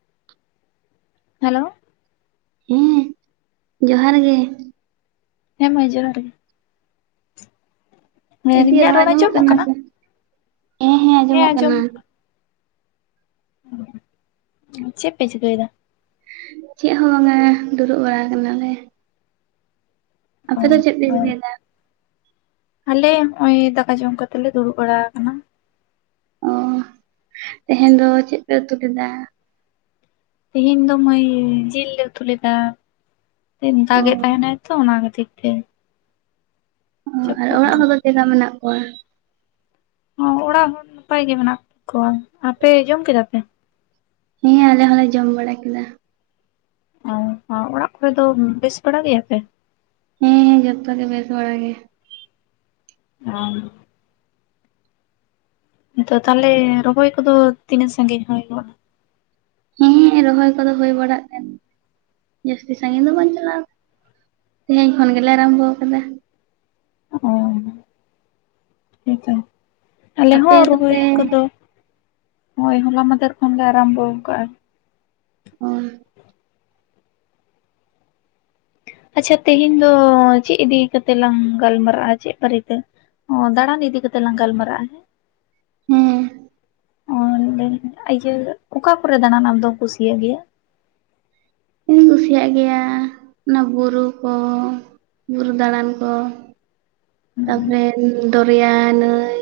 [inaudible] Hello ᱦᱮᱸ ᱡᱚᱦᱟᱨ ᱜᱮ ᱦᱮᱸ ᱢᱟᱹᱭ ᱡᱚᱦᱟᱨ ᱜᱮ ᱦᱮᱸ ᱫᱤ ᱤᱧᱟᱹᱜ ᱨᱚᱲ ᱟᱸᱡᱚᱢᱚᱜ ᱟᱡᱚᱢᱚᱜ ᱠᱟᱱᱟ ᱥᱮ? ᱦᱮᱸ ᱦᱮᱸ ᱟᱸᱡᱚᱢᱚᱜ ᱠᱟᱱᱟ ᱪᱮᱫ ᱯᱮ ᱪᱤᱠᱟᱹᱭᱮᱫᱟ ᱪᱮᱫ ᱦᱚᱸ ᱵᱟᱝᱟ ᱫᱩᱲᱩᱵ ᱵᱟᱲᱟ ᱠᱟᱱᱟᱞᱮ ᱚ ᱟᱯᱮ ᱫᱚ ᱪᱮᱫ ᱯᱮ ᱪᱤᱠᱟᱹᱭᱮᱫᱟ ᱟᱞᱮ ᱱᱚᱜ ᱚᱭ ᱫᱟᱠᱟ ᱡᱚᱢ ᱠᱟᱛᱮᱜ ᱞᱮ ᱫᱩᱲᱩᱵ ᱵᱟᱲᱟ ᱟᱠᱟᱱᱟ ᱚ ᱛᱮᱦᱮᱧ ᱫᱚ ᱪᱮᱫ ᱯᱮ ᱩᱛᱩ ᱞᱮᱫᱟ ᱛᱮᱦᱮᱧ ᱫᱚ ᱢᱟᱹᱭ ᱡᱤᱞ ᱞᱮ ᱩᱛᱩ ᱞᱮᱫᱟ ᱚ ᱫᱟᱜ ᱮᱫ ᱛᱟᱦᱮᱱᱟᱭ ᱛᱚ ᱚᱱᱟ ᱠᱷᱟᱹᱛᱤᱨ ᱦᱮᱸ ᱚ ᱟᱨ ᱚᱲᱟᱜ ᱨᱮ ᱦᱚᱲ ᱫᱚ ᱪᱮᱫᱠᱟ ᱢᱮᱱᱟᱜ ᱠᱚᱣᱟ ᱦᱚᱸ ᱚᱲᱟᱜ ᱦᱚᱲ ᱱᱟᱯᱟᱭ ᱜᱮ ᱢᱮᱱᱟᱜ ᱠᱚᱣᱟ ᱟᱯᱮ ᱡᱚᱢ ᱠᱮᱫᱟ ᱯᱮ ᱦᱮᱸ ᱟᱞᱮ ᱦᱚᱸᱞᱮ ᱡᱚᱢ ᱵᱟᱲᱟ ᱠᱮᱫᱟ ᱚ ᱚᱲᱟᱜ ᱠᱚᱨᱮ ᱫᱚ ᱵᱮᱥ ᱵᱟᱲᱟ ᱜᱮᱭᱟᱯᱮ ᱦᱮᱸ ᱦᱮᱸ ᱡᱚᱛᱚ ᱜᱮ ᱵᱮᱥ ᱵᱷᱲᱟ ᱜᱮ [unintelligible] ᱫᱚ ᱛᱟᱦᱚᱞᱮ ᱨᱚᱦᱚᱭ ᱠᱚᱫᱚ ᱛᱤᱱᱟᱹᱜ ᱥᱟᱺᱜᱤᱧ ᱦᱩᱭᱜ-ᱱᱟ ᱾ ᱦᱮᱸ ᱨᱚᱦᱚᱭ ᱠᱚᱫᱚ ᱦᱩᱭ ᱵᱟᱲᱟᱜ ᱠᱟᱱᱟ ᱾ ᱡᱟᱹᱥᱛᱤ ᱥᱟᱜᱤᱧ ᱫᱚ ᱵᱟᱝ ᱪᱟᱞᱟᱣ ᱛᱮᱦᱮᱧ ᱠᱷᱚᱱ ᱜᱮᱞᱮ ᱟᱨᱟᱢᱵᱚ ᱟᱠᱟᱫᱟ ᱚ [unintelligible] ᱦᱮᱸᱛᱚ ᱟᱞᱮ ᱟᱯᱮ ᱦᱚᱸ ᱨᱣᱚᱭ ᱫᱚᱯᱮ ᱠᱚᱫᱚ ᱾ ᱦᱳᱭ ᱦᱚᱞᱟᱢᱟᱫᱷᱮᱨ ᱠᱷᱚᱱ ᱞᱮ ᱟᱨᱟᱢᱵᱚ ᱠᱟᱜ-ᱟ ᱟᱨ [unintelligible] ᱟᱪᱪᱷᱟ ᱛᱮᱦᱮᱧ ᱫᱚ ᱪᱮᱫ ᱤᱫᱤ ᱠᱟᱛᱮᱜ ᱞᱟᱝ ᱜᱟᱞᱢᱟᱨᱟᱜᱼᱟ ᱪᱮᱫ ᱵᱟᱨᱮ ᱛᱮ ᱚ ᱫᱟᱬᱟᱱ ᱤᱫᱤ ᱠᱟᱛᱮᱜ ᱞᱟᱝ ᱜᱟᱞᱢᱟᱨᱟᱜᱼᱟ ᱦᱮᱸ ᱾ ᱦᱮᱸ [inaudible] ᱚ ᱤᱭᱟᱹ ᱚᱠᱟ ᱠᱚᱨᱮ ᱫᱟᱬᱟᱱ ᱟᱢ ᱫᱚᱢ ᱠᱩᱥᱤᱭᱟᱜ ᱜᱮᱭᱟ ᱤᱧ ᱠᱩᱥᱤᱭᱟᱜ ᱜᱮᱭᱟ ᱚᱱᱟ ᱵᱩᱨᱩ ᱠᱚ᱾ ᱵᱩᱨᱩ ᱫᱟᱬᱟᱱ ᱠᱚ ᱾ ᱛᱟᱯᱚᱨᱮ ᱦᱮᱸ ᱫᱚᱨᱭᱟ ᱱᱟᱹᱭ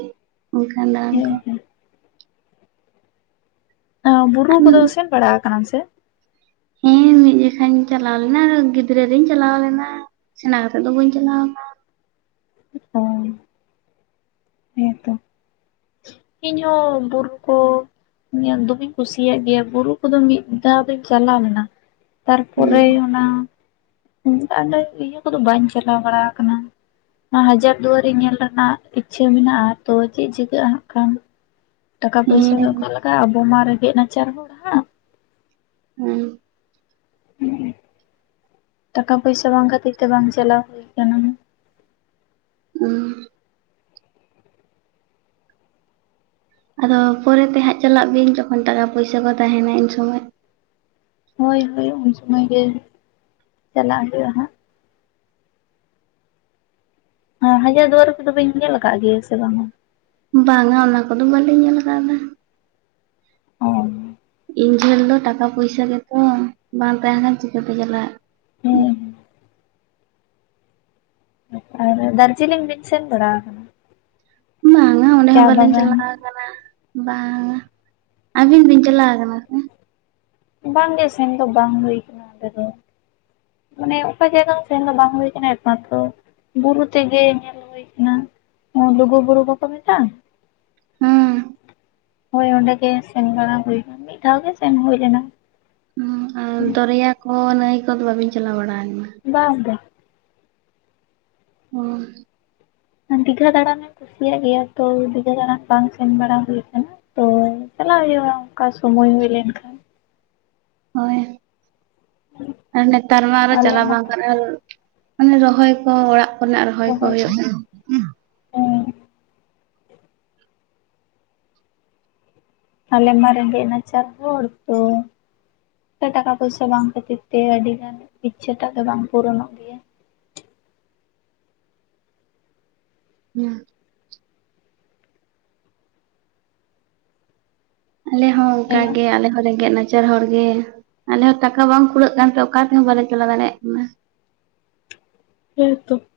ᱚᱱᱠᱟᱱᱟᱜ ᱠᱚ ᱾ ᱦᱮᱸ ᱵᱩᱨᱩ ᱠᱚᱫᱚ ᱥᱮᱱ ᱵᱟᱲᱟ ᱠᱟᱱᱟᱢ ᱥᱮ ᱾ ᱦᱮᱸ ᱢᱤᱫ ᱡᱠᱷᱷᱟ ᱤᱧ ᱪᱟᱞᱟᱣ ᱞᱮᱱᱟ ᱜᱤᱫᱽᱨᱟᱹ ᱨᱤᱧ ᱪᱟᱞᱟᱣ ᱞᱮᱱᱟ ᱥᱮᱬᱟ ᱠᱟᱛᱮᱜ ᱫᱚ ᱵᱟᱹᱧ ᱪᱟᱞᱟᱣᱱᱟ ᱾ ᱦ [unintelligible] ᱦᱮᱸᱛᱚ ᱤᱧ ᱦᱚ ᱵᱩᱨᱩ ᱠᱚ ᱾ ᱤᱧ ᱫᱚᱢᱮᱧ ᱠᱩᱥᱤᱭᱟᱜ ᱜᱮᱭᱟ ᱵᱩᱨᱩ ᱠᱚᱫᱚ ᱢᱤᱫ ᱫᱷᱟᱣ ᱫᱚᱧ ᱪᱟᱞᱟᱣ ᱞᱮᱱᱟ ᱾ ᱛᱟᱨᱯᱚᱨᱮ ᱦᱮᱸ ᱚᱱᱟ ᱾ ᱚᱱᱠᱟ ᱱᱟᱹᱭ ᱠᱚᱫᱚ ᱵᱟᱹᱧ ᱪᱟᱞᱟᱣ ᱵᱟᱲᱟ ᱟᱠᱟᱱᱟ᱾ ᱱᱚᱣᱟ ᱦᱟᱡᱟᱨ ᱫᱩᱣᱟᱨᱤ ᱧᱮᱞ ᱨᱮᱱᱟᱜ ᱤᱪᱪᱷᱟᱹ ᱢᱮᱱᱟᱜᱼᱟ ᱛᱚ ᱪᱮᱫ ᱪᱤᱠᱟᱹᱜᱼᱟ ᱦᱟᱸᱜ ᱠᱷᱟᱱ᱾ ᱴᱟᱠᱟ ᱯᱚᱭᱥᱟ ᱫᱚ ᱦᱮᱸ ᱠᱟ ᱞᱟᱜᱟᱜᱼᱟ ᱟᱵᱚ ᱢᱟ ᱨᱮᱸᱜᱮᱡ ᱱᱟᱪᱟᱨ ᱦᱚᱲ ᱦᱟᱜ᱾ [unintelligible] [unintelligible] ᱴᱟᱠᱟ ᱯᱚᱭᱥᱟ ᱵᱟᱝ ᱠᱷᱟᱹᱛᱤᱨ ᱛᱮ ᱵᱟᱝ ᱪᱟᱞᱟᱣ ᱦᱩᱭᱩ ᱟᱠᱟᱱᱟ᱾ ᱦᱮᱸ ᱟᱫᱚ ᱯᱚᱨᱮ ᱛᱮ ᱦᱟᱸᱜ ᱪᱟᱞᱟᱜ ᱵᱤᱱ ᱡᱚᱠᱷᱚᱱ ᱴᱟᱠᱟ ᱯᱩᱭᱥᱟ ᱠᱚ ᱛᱟᱦᱮᱱᱟ ᱤᱱ ᱥᱚᱢᱚᱭ ᱾ ᱦᱳᱭ ᱦᱳᱭ ᱩᱱ ᱥᱩᱢᱟᱹᱭ ᱜᱮ ᱪᱟᱞᱟᱜ ᱦᱩᱭᱩᱜᱼᱟ ᱦᱟᱸᱜ ᱾ ᱟᱨ ᱦᱟᱡᱟᱨ ᱫᱩᱣᱟᱨᱤ ᱠᱚᱫᱚ ᱧᱮᱞ ᱟᱠᱟᱫ ᱜᱮᱭᱟ ᱥᱮ ᱵᱟᱝᱟ? ᱵᱟᱝᱟ ᱚᱱᱟ ᱠᱚᱫᱚ ᱵᱟᱞᱤᱧ ᱧᱮᱞ ᱟᱠᱟᱣᱫᱟ ᱾ [unintelligible] ᱤᱧ ᱴᱷᱮᱱ ᱫᱚ ᱴᱟᱠᱟ ᱯᱚᱭᱥᱟ ᱜᱮᱛᱚ ᱵᱟᱝ ᱛᱟᱦᱮᱱ ᱪᱤᱠᱟᱹᱛᱮ ᱪᱟᱞᱟᱜ ᱾ ᱦᱮᱸ ᱟᱨ ᱫᱟᱨᱡᱤᱞᱤᱝ ᱵᱤᱱ ᱥᱮᱱ ᱵᱟᱲᱟ ᱟᱠᱟᱱᱟ? ᱵᱟᱝᱼᱟ ᱚᱸᱰᱮ ᱪᱟ ᱦᱚᱸ ᱵᱟᱞᱤᱮᱧ ᱵᱟᱜᱟᱱ ᱪᱟᱞᱟᱣ ᱟᱠᱟᱱᱟ ᱾ ᱵᱟᱝᱟ ᱟᱹᱵᱤᱱ ᱵᱤᱱ ᱪᱟᱞᱟᱣ ᱠᱟᱱᱟ ᱥᱮ? ᱵᱟᱝᱜᱮ ᱥᱮᱱ ᱫᱚ ᱵᱟᱝ ᱦᱩᱭ ᱠᱟᱱᱟ ᱚᱸᱰᱮ ᱫᱚ ᱾ ᱢᱟᱱᱮ ᱚᱠᱟ ᱡᱟᱭᱜᱟ ᱦᱚ ᱥᱮᱱ ᱫᱚ ᱵᱟᱝ ᱦᱩᱭᱩ ᱠᱟᱱᱟ ᱮᱠᱢᱟᱛᱚ ᱵᱩᱨᱩ ᱛᱮᱜᱮ ᱧᱮᱞ ᱦᱩᱭ ᱠᱟᱱᱟ ᱞᱩᱜᱩᱵᱩᱨᱩ ᱵᱟᱠᱚ ᱢᱮᱛᱟᱜᱼᱟ ᱾ [unintelligible] ᱦᱳᱭ ᱚᱸᱰᱮ ᱜᱮ ᱥᱮᱱ ᱵᱟᱲᱟ ᱦᱩᱭᱱᱟ ᱢᱤᱫ ᱫᱷᱟᱣ ᱜᱮ ᱥᱮᱱ ᱦᱩᱭ ᱞᱮᱱᱟ ᱾ ᱦᱩᱸ ᱟᱨ ᱫᱚᱨᱭᱟ ᱠᱚ ᱱᱟᱹᱭ ᱠᱚᱫᱚ ᱵᱟᱵᱤᱱ ᱪᱟᱞᱟᱣ ᱵᱟᱲᱟ ᱟᱠᱟᱱᱟ? ᱵᱟᱝ ᱜᱮ᱾ [unintelligible] ᱫᱤᱜᱷᱟ ᱫᱟᱬᱟᱱ ᱮᱢ ᱠᱩᱥᱤᱭᱟᱜ ᱜᱮᱭᱟ ᱛᱚ ᱫᱤᱜᱷᱟ ᱫᱟᱬᱟᱱ ᱵᱟᱝ ᱥᱮᱱ ᱵᱟᱲᱟ ᱦᱩᱭ ᱟᱠᱟᱱᱟ? ᱛᱚ ᱪᱟᱞᱟᱜ ᱦᱩᱭᱩᱜᱼᱟ ᱚᱱᱠᱟ ᱥᱚᱢᱚᱭ ᱦᱩᱭ ᱞᱮᱱᱠᱷᱟᱱ ᱾ ᱦᱳᱭ ᱟᱨ ᱱᱮᱛᱟᱨ ᱢᱟ ᱟᱨ ᱟᱞᱮ ᱪᱟᱞᱟᱣ ᱢᱟ ᱵᱟᱝ ᱜᱟᱱᱚᱜᱼᱟ᱾ ᱟᱨ ᱚᱱᱮ ᱨᱚᱦᱚᱭ ᱠᱚ ᱚᱲᱟᱜ ᱠᱚᱨᱮᱱᱟᱜ ᱨᱚᱦᱚᱭ ᱠᱚ ᱦᱩᱭᱩᱜ ᱠᱟᱱᱟ ᱾ ᱦᱮᱸ ᱟᱞᱮ ᱢᱟ ᱨᱮᱜᱮᱡ ᱱᱟᱪᱟᱨ ᱦᱚᱲ ᱴᱟᱠᱟ ᱯᱚᱭᱥᱟ ᱵᱟᱝ ᱠᱷᱟᱹᱛᱤᱨ ᱛᱮ ᱟᱹᱰᱤ ᱜᱟᱱ ᱤᱪᱪᱷᱟᱹᱴᱟᱜ ᱫᱚ ᱵᱟᱝ ᱯᱩᱨᱚᱱᱚᱜ ᱜᱮᱭᱟ ᱾ [unintelligible] ᱟᱞᱮ ᱦᱚᱸ ᱚᱱᱠᱟᱜ ᱦᱮᱞᱳ ᱜᱮ ᱟᱞᱮ ᱦᱚᱸ ᱨᱮᱸᱜᱮᱜ ᱱᱟ ᱪᱟᱨ ᱦᱚᱲᱜᱮ ᱟᱞᱮ ᱦᱚᱸ ᱴᱟᱠᱟ ᱵᱟᱝ ᱠᱩᱲᱟᱹᱜ ᱠᱟᱱᱛᱮ ᱚᱠᱟ ᱛᱮᱦᱚᱸ ᱵᱟᱞᱮ ᱪᱟᱞᱟᱣ ᱫᱟᱲᱮᱭᱟᱜ ᱠᱟᱱᱟ᱾ [unintelligible]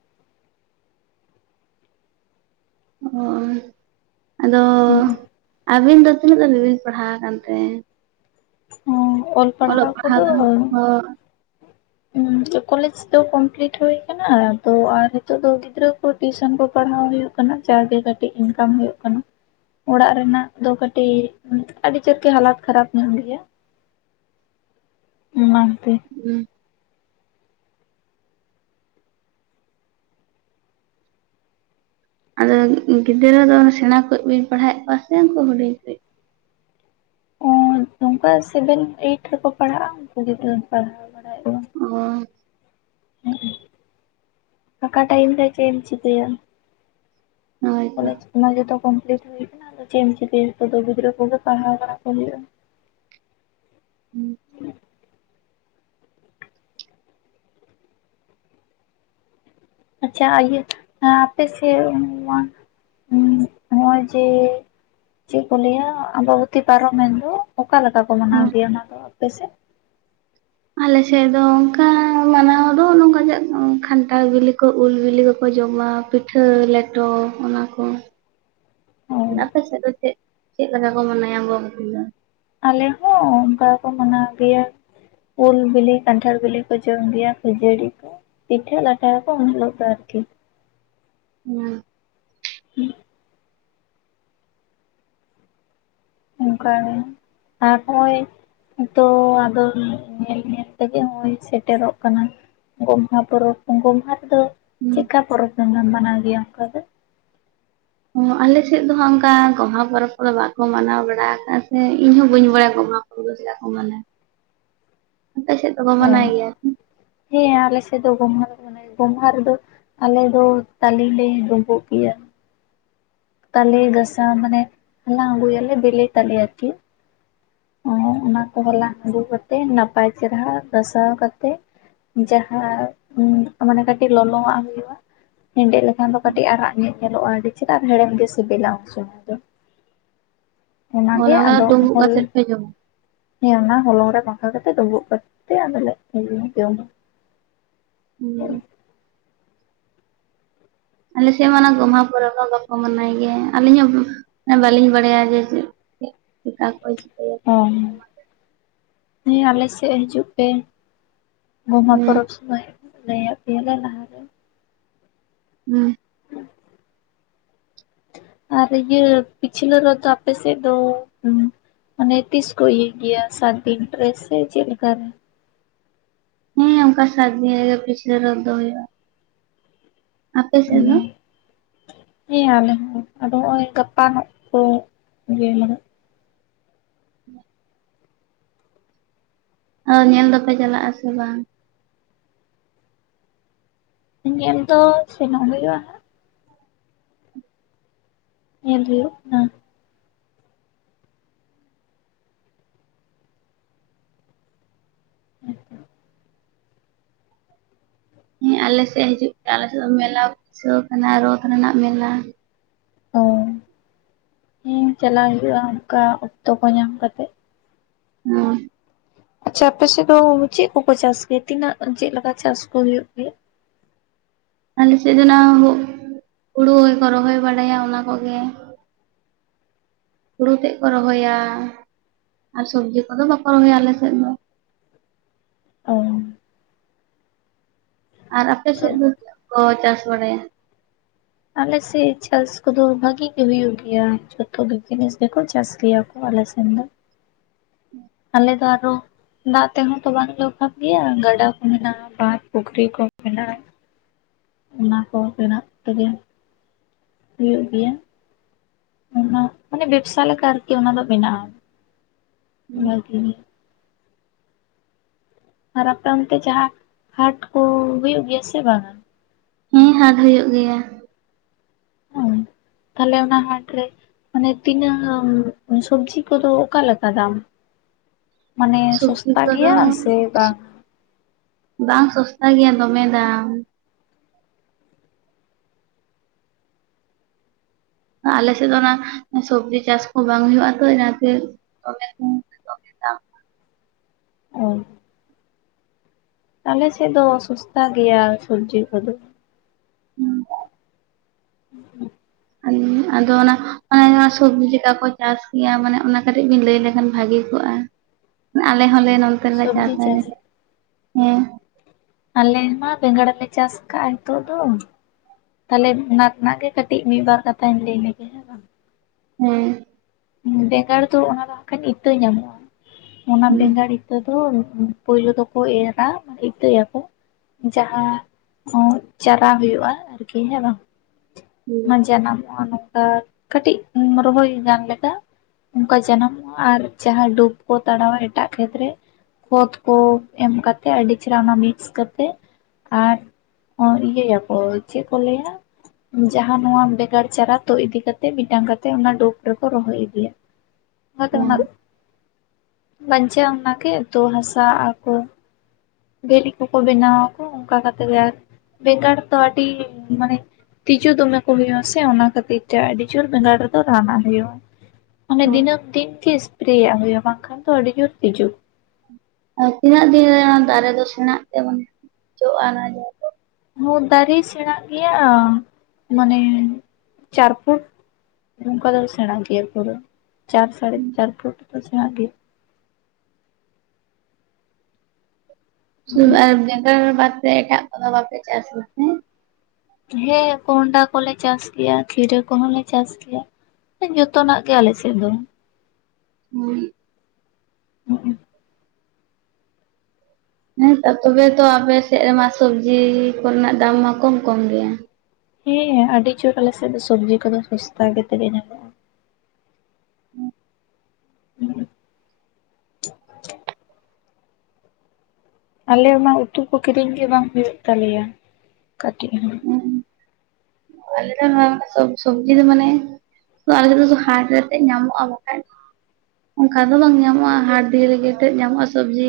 ᱚ ᱟᱫᱚ, [inaudible] ᱟᱵᱤᱱ ᱫᱚ ᱛᱤᱱᱟᱹᱜ ᱫᱷᱟᱵᱤᱡ ᱵᱤᱱ ᱯᱟᱲᱦᱟᱣ ᱟᱠᱟᱱ ᱛᱮ? ᱦᱚᱸ ᱚᱞ ᱚᱞᱚᱜ ᱯᱟᱲᱦᱟᱣ ᱠᱚᱫᱚ ᱫᱚ [unintelligible] [unintelligible] ᱠᱚᱞᱮᱡᱽ ᱫᱚ ᱠᱚᱢᱯᱞᱤᱴ ᱦᱩ ᱟᱠᱟᱱᱟ ᱟᱫᱚ ᱟᱨ ᱱᱤᱛᱚᱜ ᱫᱚ ᱜᱤᱫᱽᱨᱟᱹ ᱠᱚ ᱴᱤᱭᱩᱥᱚᱱ ᱠᱚ ᱯᱟᱲᱦᱟᱣ ᱦᱩᱭᱩᱜ ᱠᱟᱱᱟ, ᱡᱟᱜᱮ ᱠᱟᱹᱴᱤᱡ ᱤᱱᱠᱟᱢ ᱦᱩᱭᱩᱜ ᱠᱟᱱᱟ᱾ ᱚᱲᱟᱜ ᱨᱮᱱᱟᱜ ᱫᱚ ᱠᱟᱹᱴᱤᱡ ᱟᱹᱰᱤ ᱡᱳᱨ ᱜᱮ ᱦᱟᱞᱟᱛ ᱠᱷᱟᱨᱟᱯ ᱧᱚᱜ ᱜᱮᱭᱟ᱾ ᱚᱱᱟ ᱛᱮ [unintelligible] ᱟᱫᱚ ᱜᱤᱫᱽᱨᱟᱹ ᱫᱚ ᱥᱮᱬᱟ ᱠᱩᱡ ᱵᱤᱱ ᱯᱟᱲᱦᱟᱣᱮᱫ ᱠᱚᱣᱟ ᱥᱮ ᱩᱱᱠᱩ ᱦᱩᱰᱤᱧ ᱠᱩᱡ? [unintelligible] ᱱᱚᱝᱠᱟ ᱥᱮᱵᱮᱱ ᱮᱭᱤᱴ ᱨᱮᱠᱚ ᱯᱟᱲᱦᱟᱜᱼᱟ ᱩᱱᱠᱩ ᱜᱤᱫᱽᱨᱟᱹᱧ ᱯᱟᱲᱦᱟᱣ ᱵᱟᱲᱟᱭᱮᱫ ᱠᱚᱣᱟ᱾ ᱚᱻ ᱯᱷᱟᱸᱠᱟ ᱴᱟᱭᱢ ᱨᱮ ᱪᱮᱜ ᱮᱢ ᱪᱤᱠᱟᱹᱭᱟ? ᱦᱳᱭᱛᱚ ᱠᱚᱞᱮᱡ ᱠᱚᱢᱟ ᱡᱚᱛᱚ ᱠᱚᱢᱯᱞᱤᱴ ᱦᱩᱭ ᱟᱠᱟᱱᱟ ᱟᱫᱚ ᱪᱚᱜ ᱮᱢ ᱪᱤᱠᱟᱹᱭᱟ ᱱᱤᱛᱚᱜ ᱫᱚ ᱜᱤᱫᱽᱨᱟᱹ ᱠᱚᱜᱮ ᱯᱟᱲᱦᱟᱣ ᱵᱟᱲᱟ ᱠᱚ ᱦᱩᱭᱩᱜᱼᱟ᱾ ᱦᱩᱸ ᱟᱪᱪᱷᱟ ᱤᱭᱟᱹ ᱟᱯᱮ ᱥᱮᱫ ᱢᱟ ᱦᱮᱸ ᱱᱚᱜᱼᱚᱭ ᱡᱮ ᱪᱮᱫ ᱠᱚ ᱞᱟᱹᱭᱟ ᱟᱢᱵᱟᱵᱚᱛᱤ ᱯᱟᱨᱚᱢᱮᱱ ᱫᱚ, ᱚᱠᱟ ᱞᱮᱠᱟ ᱠᱚ ᱢᱟᱱᱟᱣ ᱦᱮᱸ ᱜᱮᱭᱟ ᱚᱱᱟ ᱫᱚ ᱟᱯᱮᱥᱮᱫ ᱟᱞᱮ ᱥᱮᱫ ᱫᱚ ᱚᱱᱠᱟ [inaudible] ᱠᱷᱟᱱᱴᱟᱲ ᱵᱤᱞᱤ ᱠᱚ ᱩᱞ ᱵᱤᱞᱤ ᱠᱚᱠᱚ ᱡᱚᱢᱟ ᱯᱤᱴᱷᱟᱹ ᱞᱮᱴᱚ ᱚᱱᱟ ᱠᱚ ᱚ ᱟᱯᱮ ᱥᱮᱜ ᱫᱚ ᱪᱮᱜ ᱪᱮᱜ ᱞᱮᱠᱟ ᱠᱚ ᱢᱟᱱᱟᱭᱟ ᱜᱚ ᱟᱢᱵᱟᱵᱚᱛᱤ ᱫᱚ ᱟᱞᱮ ᱦᱚᱸ ᱚᱱᱠᱟ ᱜᱮ ᱠᱚ ᱢᱟᱱᱟᱣ ᱜᱮᱭᱟ ᱩᱞ ᱵᱤᱞᱤ ᱠᱟᱱᱴᱟᱲ ᱵᱮᱞᱤ ᱠᱚ ᱡᱚᱢ ᱜᱮᱭᱟ ᱠᱷᱟᱹᱡᱟᱹᱲᱤ ᱠᱚ ᱯᱤᱴᱷᱟᱹ ᱞᱟᱴᱟᱭᱟ ᱠᱚ ᱮᱱᱦᱤᱞᱚᱜ ᱫᱚ ᱟᱨᱠᱤ [inaudible] [inaudible] ᱚᱱᱠᱟ ᱜᱮ ᱛᱟᱯᱚᱨᱮ ᱛᱚ ᱟᱫᱚ ᱧᱮᱞ ᱧᱮᱞ ᱛᱮᱜᱮ ᱦᱚᱸᱜᱼᱚᱭ ᱥᱮᱴᱮᱨᱚᱜ ᱠᱟᱱᱟ ᱜᱚᱢᱦᱟ ᱯᱚᱨᱚᱵᱽ ᱜᱚᱢᱦᱟ ᱨᱮᱫᱚ ᱦᱮᱸ ᱪᱮᱜᱠᱟ ᱯᱚᱨᱚᱵᱽ ᱯᱮ ᱢᱟ ᱢᱟᱱᱟᱣ ᱜᱮᱭᱟ ᱚᱱᱠᱟ ᱫᱚ ᱟᱞᱮ ᱥᱮᱫ ᱫᱚ ᱦᱟᱸᱜ ᱚᱱᱠᱟ ᱜᱚᱢᱦᱟ ᱯᱚᱨᱚᱵᱽ ᱠᱚᱫᱚ ᱵᱟᱠᱚ ᱢᱟᱱᱟᱣ ᱵᱟᱲᱟ ᱟᱠᱟᱜᱼᱟ ᱥᱮ ᱤᱧ ᱦᱚᱸ ᱵᱟᱹᱧ ᱵᱟᱲᱟᱭᱟ ᱜᱚᱢᱦᱟ [unintelligible] ᱠᱚ ᱢᱟᱱᱮ ᱟᱯᱮ ᱥᱮᱫ ᱫᱚᱠᱚ ᱢᱟᱱᱟᱣ ᱚ ᱜᱮᱭᱟ ᱦᱮᱸ ᱟᱞᱮ ᱥᱮᱫ ᱫᱚ ᱜᱚᱢᱦᱟ ᱫᱚ [unintelligible] ᱜᱚᱢᱦᱟ ᱨᱮᱫᱚ ᱟᱞᱮ ᱫᱚ ᱛᱟᱞᱮ ᱞᱮ ᱰᱳᱵᱳᱜ ᱜᱮᱭᱟ ᱛᱟᱞᱮ ᱜᱟᱥᱟᱣ ᱢᱟᱱᱮ ᱦᱟᱞᱟᱝ ᱟᱹᱜᱩᱭᱟᱞᱮ ᱵᱮᱞᱮ ᱛᱟᱞᱮ ᱟᱨᱠᱤ ᱚᱱᱟ ᱠᱚ ᱦᱟᱞᱟᱝ ᱟᱹᱜᱩ ᱠᱟᱛᱮ ᱱᱟᱯᱟᱭ ᱪᱮᱨᱦᱟ ᱜᱟᱥᱟᱣ ᱠᱟᱛᱮ ᱡᱟᱦᱟᱸ ᱢᱟᱱᱮ ᱠᱟᱹᱴᱤᱡ ᱞᱚᱞᱚᱣᱟᱜ ᱦᱩᱭᱩᱜᱼᱟ ᱦᱮᱸᱰᱮᱜ ᱞᱮᱠᱷᱟᱱ ᱫᱚ ᱠᱟᱹᱴᱤᱡ ᱟᱨᱟᱜ ᱧᱮᱜ ᱧᱮᱞᱚᱜᱼᱟ ᱟᱹᱰᱤ ᱪᱮᱨᱦᱟ ᱦᱮᱲᱮᱢ ᱜᱮ ᱥᱤᱵᱤᱞᱟ ᱩᱱ ᱥᱚᱢᱚᱭ ᱫᱚ ᱚᱱᱟᱜᱮ ᱚᱱᱟ ᱠᱚ ᱟᱫᱚ ᱰᱩᱸᱵᱩᱜ ᱦᱚᱞᱚᱝ ᱠᱟᱛᱮᱫ ᱯᱮ ᱡᱚᱢᱟ ᱦᱮᱸ ᱚᱱᱟ ᱦᱚᱞᱚᱝ ᱨᱮ ᱢᱟᱠᱷᱟᱣ ᱠᱟᱛᱮ ᱰᱩᱸᱵᱩᱜ ᱠᱟᱛᱮ ᱟᱫᱚ ᱞᱮ ᱡᱚᱢᱟ ᱦᱮᱸ ᱦᱩᱸ ᱟᱞᱮ ᱥᱮᱫ ᱢᱟ ᱚᱱᱟ ᱜᱚᱢᱦᱟ ᱯᱚᱨᱚᱵᱽ ᱵᱟᱠᱚ ᱢᱟᱱᱟᱭ ᱜᱮᱭᱟ ᱟᱹᱞᱤᱧ ᱦᱚᱸ ᱵᱟᱹᱞᱤᱧ ᱵᱟᱲᱟᱭᱟ ᱡᱮ ᱪᱮᱫ ᱪᱮᱫ [unintelligible] [unintelligible] ᱦᱮᱸ ᱟᱞᱮ ᱥᱮᱜ ᱦᱤᱡᱩᱜ ᱯᱮ ᱜᱚᱢᱦᱟ ᱦᱮᱸ ᱯᱚᱨᱚᱵᱽ ᱥᱚᱢᱚᱭ ᱞᱟᱹᱭᱟᱜ ᱯᱮᱭᱟ ᱞᱮ ᱞᱟᱦᱟ ᱨᱮ [unintelligible] ᱟᱨ ᱤᱭᱟᱹ ᱯᱤᱪᱷᱞᱟᱹ ᱨᱚᱫ ᱫᱚ ᱟᱯᱮ ᱥᱮᱫ ᱫᱚ ᱢᱟᱱᱮ ᱛᱤᱥ ᱠᱚ ᱤᱭᱟᱹᱭ ᱜᱮᱭᱟ ᱥᱟᱛᱫᱤᱱ ᱨᱮ ᱥᱮ ᱪᱮᱫ ᱞᱮᱠᱟ ᱨᱮ ᱦᱮᱸ ᱚᱱᱠᱟ ᱥᱟᱛᱫᱤᱱ ᱨᱮᱜᱮ ᱯᱤᱪᱷᱞᱟᱹ ᱨᱚᱫ ᱫᱚ ᱦᱩᱭᱩᱜᱼᱟ ᱟᱯᱮ ᱥᱮᱫ ᱫᱚ ᱦᱮᱸ ᱟᱞᱮ ᱦᱚᱸ ᱟᱫᱚ ᱦᱚᱜᱼᱚᱭ ᱜᱟᱯᱟ ᱱᱚᱸᱜ ᱠᱚ ᱤᱭᱟᱹᱭ ᱦ ᱟᱫᱚ ᱧᱮᱞ ᱫᱚᱯᱮ ᱪᱟᱞᱟᱜᱼᱟ ᱥᱮ ᱵᱟᱝ ᱧᱮᱞ ᱫᱚ ᱥᱮᱱᱚᱜ ᱦᱩᱭᱩᱜᱼᱟ ᱧᱮᱞ ᱦᱳᱭᱳᱜ ᱠᱟᱱᱟ ᱦᱮᱸ ᱦᱮᱸ ᱟᱞᱮ ᱥᱮᱫ ᱦᱤᱡᱩᱜ ᱯᱮ ᱟᱞᱮ ᱥᱮᱫ ᱫᱚ ᱢᱮᱞᱟ ᱵᱟᱹᱭᱥᱟᱹᱣ ᱠᱟᱱᱟ ᱨᱚᱛ ᱨᱮᱱᱟᱜ ᱢᱮᱞᱟ ᱚ ᱦᱮᱸ ᱪᱟᱞᱟᱜ ᱦᱩᱭᱩᱜᱼᱟ ᱚᱱᱠᱟ ᱚᱠᱛᱚ ᱠᱚ ᱧᱟᱢ ᱠᱟᱛᱮ ᱦᱩᱸ ᱟᱪᱪᱷᱟ ᱟᱯᱮ ᱥᱮᱫ ᱫᱚ ᱪᱮᱫ ᱠᱚᱠᱚ ᱪᱟᱥ ᱜᱮᱭᱟ ᱛᱤᱱᱟᱹᱜ ᱪᱮᱫ ᱞᱮᱠᱟ ᱪᱟᱥ ᱠᱚ ᱦᱩᱭᱩᱜ ᱜᱮᱭᱟ ᱟᱞᱮ ᱥᱮᱫ ᱫᱚ ᱱᱟᱜ ᱦᱩᱲᱩ ᱜᱮᱠᱚ ᱨᱚᱦᱚᱭ ᱵᱟᱲᱟᱭᱟ ᱚᱱᱟ ᱠᱚᱜᱮ ᱦᱳᱲᱩ ᱛᱮᱫ ᱠᱚ ᱨᱚᱦᱚᱭᱟ ᱟᱨ ᱥᱚᱵᱽᱡᱤ ᱠᱚᱫᱚ ᱵᱟᱠᱚ ᱨᱚᱦᱚᱭᱟ ᱟᱞᱮ ᱥᱮᱫ ᱫᱚ ᱚ ᱟᱨ ᱟᱯᱮ ᱥᱮᱫ ᱥᱚᱵ ᱫᱚ ᱪᱮᱫ ᱠᱚ ᱪᱟᱥ ᱵᱟᱲᱟᱭᱟ ᱟᱞᱮ ᱥᱮᱫ ᱪᱟᱥ ᱠᱚᱫᱚ ᱵᱷᱟᱹᱜᱤ ᱜᱮ ᱦᱩᱭᱩᱜ ᱜᱮᱭᱟ ᱡᱚᱛᱚ ᱜᱮ ᱡᱤᱱᱤᱥ ᱜᱮᱠᱚ ᱪᱟᱥ ᱜᱮᱭᱟ ᱠᱚ ᱟᱞᱮᱥᱮᱱ ᱫᱚ ᱦᱩᱸ ᱟᱞᱮ ᱫᱚ ᱟᱨᱚ ᱫᱟᱜ ᱛᱮᱦᱚᱸ ᱛᱚ ᱵᱟᱝᱞᱮ ᱚᱵᱷᱟᱵ ᱜᱮᱭᱟ ᱜᱟᱰᱟ ᱠᱚ ᱢᱮᱱᱟᱜᱼᱟ ᱵᱟᱸᱛ ᱯᱩᱠᱷᱨᱤ ᱠᱚ ᱢᱮᱱᱟᱜᱼᱟ ᱚᱱᱟ ᱠᱚ ᱨᱮᱱᱟᱜ ᱛᱮᱜᱮ ᱦᱩᱭᱩᱜ ᱜᱮᱭᱟ ᱚᱱᱟ ᱢᱟᱱᱮ ᱵᱮᱵᱥᱟ ᱞᱮᱠᱟ ᱟᱨᱠᱤ ᱚᱱᱟ ᱫᱚ ᱢᱱᱟᱜᱼᱟ ᱚᱱᱟᱜᱮ ᱟᱨ ᱟᱯᱮ ᱚᱱᱛᱮ ᱡᱟᱦᱟᱸ ᱦᱟᱴ ᱠᱚ ᱦᱩᱭᱩᱜ ᱜᱮᱭᱟ ᱥᱮ ᱵᱟᱝᱟ ᱦᱮᱸ ᱦᱟᱴ ᱦᱩᱭᱩᱜ ᱜᱮᱭᱟ ᱚ ᱛᱟᱦᱞᱮ ᱚᱱᱟ ᱦᱟᱴ ᱨᱮ ᱢᱟᱱᱮ ᱛᱤᱱᱟᱹᱜ ᱥᱚᱵᱡᱤ ᱠᱚᱫᱚ ᱚᱠᱟ ᱞᱮᱠᱟ ᱫᱟᱢ ᱢᱟᱱᱮ ᱥᱚᱵᱡᱤ ᱥᱚᱥᱛᱟ ᱠᱚᱫᱚ ᱜᱮᱭᱟ ᱥᱮ ᱵᱟᱝ ᱵᱟᱝ ᱥᱚᱥᱛᱟ ᱜᱮᱭᱟ ᱫᱚᱢᱮ ᱫᱟᱢ ᱟᱞᱮᱥᱮᱫ ᱫᱚ ᱚᱱᱟ ᱥᱚᱵᱡᱤ ᱪᱟᱥ ᱠᱚ ᱵᱟᱝ ᱦᱩᱭᱩᱜᱼᱟ ᱛᱚ ᱚᱱᱟᱛᱮ ᱠᱚ [unintelligible] ᱟᱞᱮ ᱥᱮᱫ ᱫᱚ ᱥᱚᱥᱛᱟ ᱜᱮᱭᱟ ᱥᱚᱵᱡᱤ ᱠᱚᱫᱚ [unintelligible] ᱟᱫᱚ ᱚᱱᱟ ᱥᱚᱵᱡᱤ ᱪᱮᱠᱟ ᱠᱚ ᱪᱟᱥ ᱜᱮᱭᱟ ᱢᱟᱱᱮ ᱚᱱᱟ ᱠᱟᱹᱴᱤᱡ ᱵᱤᱱ ᱞᱟᱹᱭ ᱞᱮᱠᱷᱟᱱ ᱵᱷᱟᱜᱤᱜ ᱟᱞᱮ ᱦᱚᱸᱞᱮ ᱱᱚᱱᱛᱮ ᱨᱮᱞᱮ ᱪᱟᱥ ᱟᱞᱮ ᱦᱮᱸ ᱟᱞᱮ ᱢᱟ ᱵᱮᱝᱟᱲ ᱞᱮ ᱪᱟᱥᱠᱟᱜᱼᱟ ᱱᱤᱛᱚᱜ ᱫᱚ ᱛᱟᱦᱞᱮ ᱚᱱᱟ ᱨᱮᱱᱟᱜ ᱜᱮ ᱠᱟᱹᱴᱤᱡ ᱢᱤᱫ ᱵᱟᱨ ᱠᱟᱛᱷᱟᱧ ᱞᱟᱹᱭ ᱞᱮᱜᱮ ᱦᱮ ᱵᱟᱝ ᱦᱮᱸ ᱵᱮᱸᱜᱟᱲ ᱫᱚ ᱚᱱᱟ ᱫᱚ ᱦᱟᱜᱠᱷᱟᱱ ᱤᱛᱟᱹ ᱧᱟᱢᱚᱜᱼᱟ ᱚᱱᱟ ᱦᱮᱸ ᱵᱮᱸᱜᱟᱲ ᱤᱛᱟᱹ ᱤᱛᱚᱜ ᱫᱚ ᱯᱩᱭᱞᱩ ᱫᱚᱠᱚ ᱮᱨᱟ ᱤᱛᱟᱹᱭᱟᱠᱚ ᱡᱟᱦᱟᱸ ᱦᱚᱸ ᱪᱟᱨᱟ ᱦᱩᱭᱩᱜᱼᱟ ᱟᱨᱠᱤ ᱦᱮᱸ ᱵᱟᱝ ᱦᱩᱸ ᱚᱱᱟ ᱡᱟᱱᱟᱢᱚᱜᱼᱟ ᱱᱚᱝᱠᱟ ᱠᱟᱹᱴᱤᱡ ᱨᱚᱦᱚᱭ ᱜᱟᱱᱞᱮᱠᱟ ᱚᱱᱠᱟ ᱡᱟᱱᱟᱢᱚᱜᱼᱟ ᱟᱨ ᱡᱟᱦᱟᱸ ᱰᱩᱵ ᱠᱚ ᱛᱟᱲᱟᱣᱟ ᱮᱴᱟᱜ ᱠᱷᱮᱛᱨᱮ ᱠᱷᱚᱛ ᱠᱚ ᱮᱢ ᱠᱟᱛᱮᱫ ᱟᱹᱰᱤ ᱪᱮᱦᱨᱟ ᱚᱱᱟ ᱢᱤᱠᱥ ᱠᱟᱛᱮᱫ ᱟᱨ ᱦᱸ ᱤᱭᱟᱹᱭᱟᱠᱚ ᱪᱮᱫ ᱠᱚ ᱞᱟᱹᱭᱟ ᱡᱟᱦᱟᱸ ᱱᱚᱣᱟ ᱵᱮᱜᱟᱲ ᱪᱟᱨᱟ ᱛᱚ ᱤᱫᱤ ᱠᱟᱛᱮᱜ ᱢᱤᱫᱴᱟᱝ ᱠᱟᱛᱮ ᱚᱱᱟ ᱰᱳᱵ [unintelligible] ᱠᱚ ᱨᱚᱦᱚᱭ ᱤᱫᱤᱭᱟ ᱟᱫᱚ ᱦᱮᱸ ᱚᱱᱟ ᱫᱚ ᱵᱟᱧᱪᱟᱜᱼᱟ ᱚᱱᱟᱜᱮ ᱛᱳ ᱦᱟᱥᱟᱣ ᱟᱠᱚ ᱵᱷᱤᱞᱤ ᱠᱚᱠᱚ ᱵᱮᱱᱟᱣᱟᱠᱚ ᱚᱱᱠᱟ ᱠᱟᱛᱮ ᱜᱮ ᱟᱨ ᱵᱷᱮᱜᱟᱨ ᱫᱚ ᱟᱹᱰᱤ ᱢᱟᱱᱮ ᱛᱤᱡᱩ ᱫᱚᱢᱮ ᱠᱚ ᱦᱩᱭᱩᱜᱼᱟ ᱥᱮ ᱚᱱᱟ ᱠᱷᱟᱹᱛᱤᱨ ᱛᱮ ᱟᱹᱰᱤ ᱡᱳᱨ ᱵᱮᱸᱜᱟᱲ ᱨᱮᱫᱚ ᱨᱟᱱ ᱦᱩᱭᱩᱜᱼᱟ ᱢᱟᱱᱮ ᱦᱮᱸ ᱫᱤᱱᱟᱹᱢ ᱫᱤᱱ ᱜᱮ ᱮᱥᱯᱨᱮᱭᱟᱜ ᱦᱩᱭᱩᱜᱼᱟ ᱵᱟᱝᱠᱷᱟᱱ ᱫᱚ ᱟᱹᱰᱤ ᱡᱳᱨ ᱛᱤᱡᱩ ᱟᱨ ᱛᱤᱱᱟᱹᱜ ᱫᱤᱱᱨᱮ ᱚᱱᱟ ᱫᱟᱨᱮ ᱫᱚ ᱥᱮᱬᱟᱜ ᱛᱮ ᱡᱚᱜᱼᱟ ᱚᱱᱟ ᱦᱚ ᱫᱟᱨᱮ ᱥᱮᱬᱟᱜ ᱜᱮᱭᱟ ᱢᱟᱱᱮ ᱪᱟᱨ ᱯᱷᱩᱴ ᱱᱚᱝᱠᱟ ᱫᱚ ᱥᱮᱬᱟ ᱜᱮᱭᱟ ᱯᱩᱨᱮ ᱪᱟᱨ ᱥᱟᱲᱮ ᱪᱟᱨ ᱯᱷᱩᱴ ᱫᱚ ᱥᱮᱬᱟᱜ ᱜᱮᱭᱟ [unintelligible] ᱵᱟᱫᱽ ᱛᱮ ᱮᱴᱟᱜ ᱠᱚᱫᱚ ᱵᱟᱯᱮ ᱪᱟᱥᱮᱭᱟ ᱦᱮᱸ ᱠᱚᱸᱰᱟ ᱠᱚᱞᱮ ᱪᱟᱥ ᱜᱮᱭᱟ ᱠᱷᱤᱨᱟᱹ ᱠᱚᱦᱚᱸᱞᱮ ᱪᱟᱥ ᱜᱮᱭᱟ ᱡᱚᱛᱚᱱᱟᱜ ᱜᱮ ᱟᱞᱮ ᱥᱮᱫ ᱫᱚ [unintelligible] ᱦᱩᱸᱻ ᱦᱮᱸᱛᱚ ᱛᱚᱵᱮ ᱛᱚ ᱟᱯᱮ ᱥᱮᱫ ᱨᱮᱢᱟ ᱥᱚᱵᱽᱡᱤ ᱠᱚᱨᱮᱱᱟᱜ ᱫᱟᱢ ᱢᱟ ᱠᱚᱢ ᱠᱚᱢ ᱜᱮᱭᱟ ᱦᱮᱸ ᱟᱹᱰᱤ ᱡᱳᱨ ᱟᱞᱮ ᱥᱮᱫ ᱫᱚ ᱥᱚᱵᱽᱡᱤ ᱠᱚᱫᱚ ᱥᱚᱥᱛᱟ ᱜᱮᱛᱮ ᱧᱟᱢᱚᱜ ᱟ ᱦᱩᱸ [unintelligible] ᱟᱞᱮ ᱢᱟ ᱩᱛᱩ ᱠᱚ ᱠᱤᱨᱤᱧ ᱜᱮ ᱵᱟᱝ ᱦᱩᱭᱩᱜ ᱛᱟᱞᱮᱭᱟ ᱠᱟᱹᱴᱤᱡ ᱦᱚᱸ ᱦᱳᱭ ᱟᱞᱮᱫᱚ ᱦᱚᱸ ᱥᱚᱵᱡᱤ ᱫᱚ ᱢᱟᱱᱮ ᱛᱚ ᱟᱞᱮ ᱫᱚ ᱥᱚᱫᱩ ᱦᱟᱴ ᱨᱮᱛᱮᱜ ᱧᱟᱢᱚᱜᱼᱟ ᱵᱟᱠᱷᱟᱡ ᱚᱱᱠᱟ ᱫᱚ ᱵᱟᱝ ᱧᱟᱢᱚᱜᱼᱟ ᱦᱟᱴ ᱰᱷᱮᱨ ᱜᱮᱛᱮ ᱧᱟᱢᱚᱜᱼᱟ ᱥᱚᱵᱡᱤ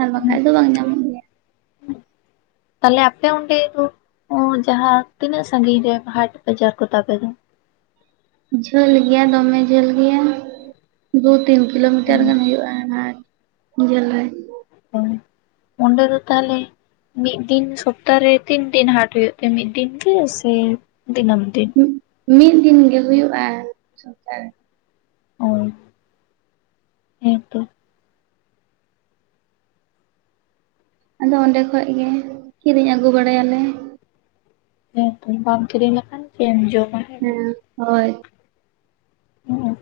ᱟᱨ ᱵᱟᱠᱷᱟᱡ ᱫᱚ ᱵᱟᱝ ᱧᱟᱢᱚᱜᱼᱟ [inaudible] ᱛᱟᱦᱞᱮ ᱟᱯᱮ ᱚᱸᱰᱮ ᱫᱚ ᱡᱟᱦᱟᱸ ᱛᱤᱱᱟᱹᱜ ᱥᱟᱹᱜᱤᱧ ᱨᱮ ᱯᱟᱦᱟᱴ ᱵᱟᱡᱟᱨ ᱠᱚ ᱛᱟᱯᱮ ᱫᱚ ᱡᱷᱟᱹᱞ ᱜᱮᱭᱟ ᱫᱚᱢᱮ ᱡᱷᱟᱹᱞ ᱜᱮᱭᱟ ᱫᱩ ᱛᱤᱱ ᱠᱤᱞᱳᱢᱤᱴᱟᱨ ᱜᱟᱱ ᱦᱩᱭᱩᱜᱼᱟ ᱟᱨ ᱡᱟᱞ ᱦᱳᱭ ᱚᱰᱮ ᱫᱚ ᱛᱟᱦᱚᱞᱮ ᱢᱤᱫ ᱫᱤᱱ ᱥᱚᱯᱛᱟ ᱨᱮ ᱛᱤᱱ ᱫᱤᱱ ᱦᱟᱴ ᱦᱩᱭᱩᱜ ᱛᱮ ᱢᱤᱫ ᱫᱤᱱ ᱜᱮ ᱥᱮ ᱫᱤᱱᱟᱹᱢ ᱫᱤᱱ ᱢᱤᱫ ᱫᱤᱱ ᱜᱮ ᱦᱩᱭᱩᱜᱼᱟ ᱥᱚᱢᱛᱟᱦᱮ ᱨᱮ ᱦᱳᱭ ᱦᱮ ᱛᱚ ᱟᱫᱚ ᱚᱸᱰᱮ ᱠᱷᱚᱡ ᱜᱮ ᱠᱤᱨᱤᱧ ᱟᱹᱜᱩ ᱵᱟᱲᱟᱭ ᱟᱞᱮ ᱦᱮ ᱛᱚ ᱵᱟᱢ ᱠᱤᱨᱤᱧ ᱞᱮᱠᱷᱟᱱ ᱪᱮᱫ ᱮᱢ ᱡᱚᱢᱟ ᱦᱮᱸ ᱦᱳᱭ ᱦᱮᱸ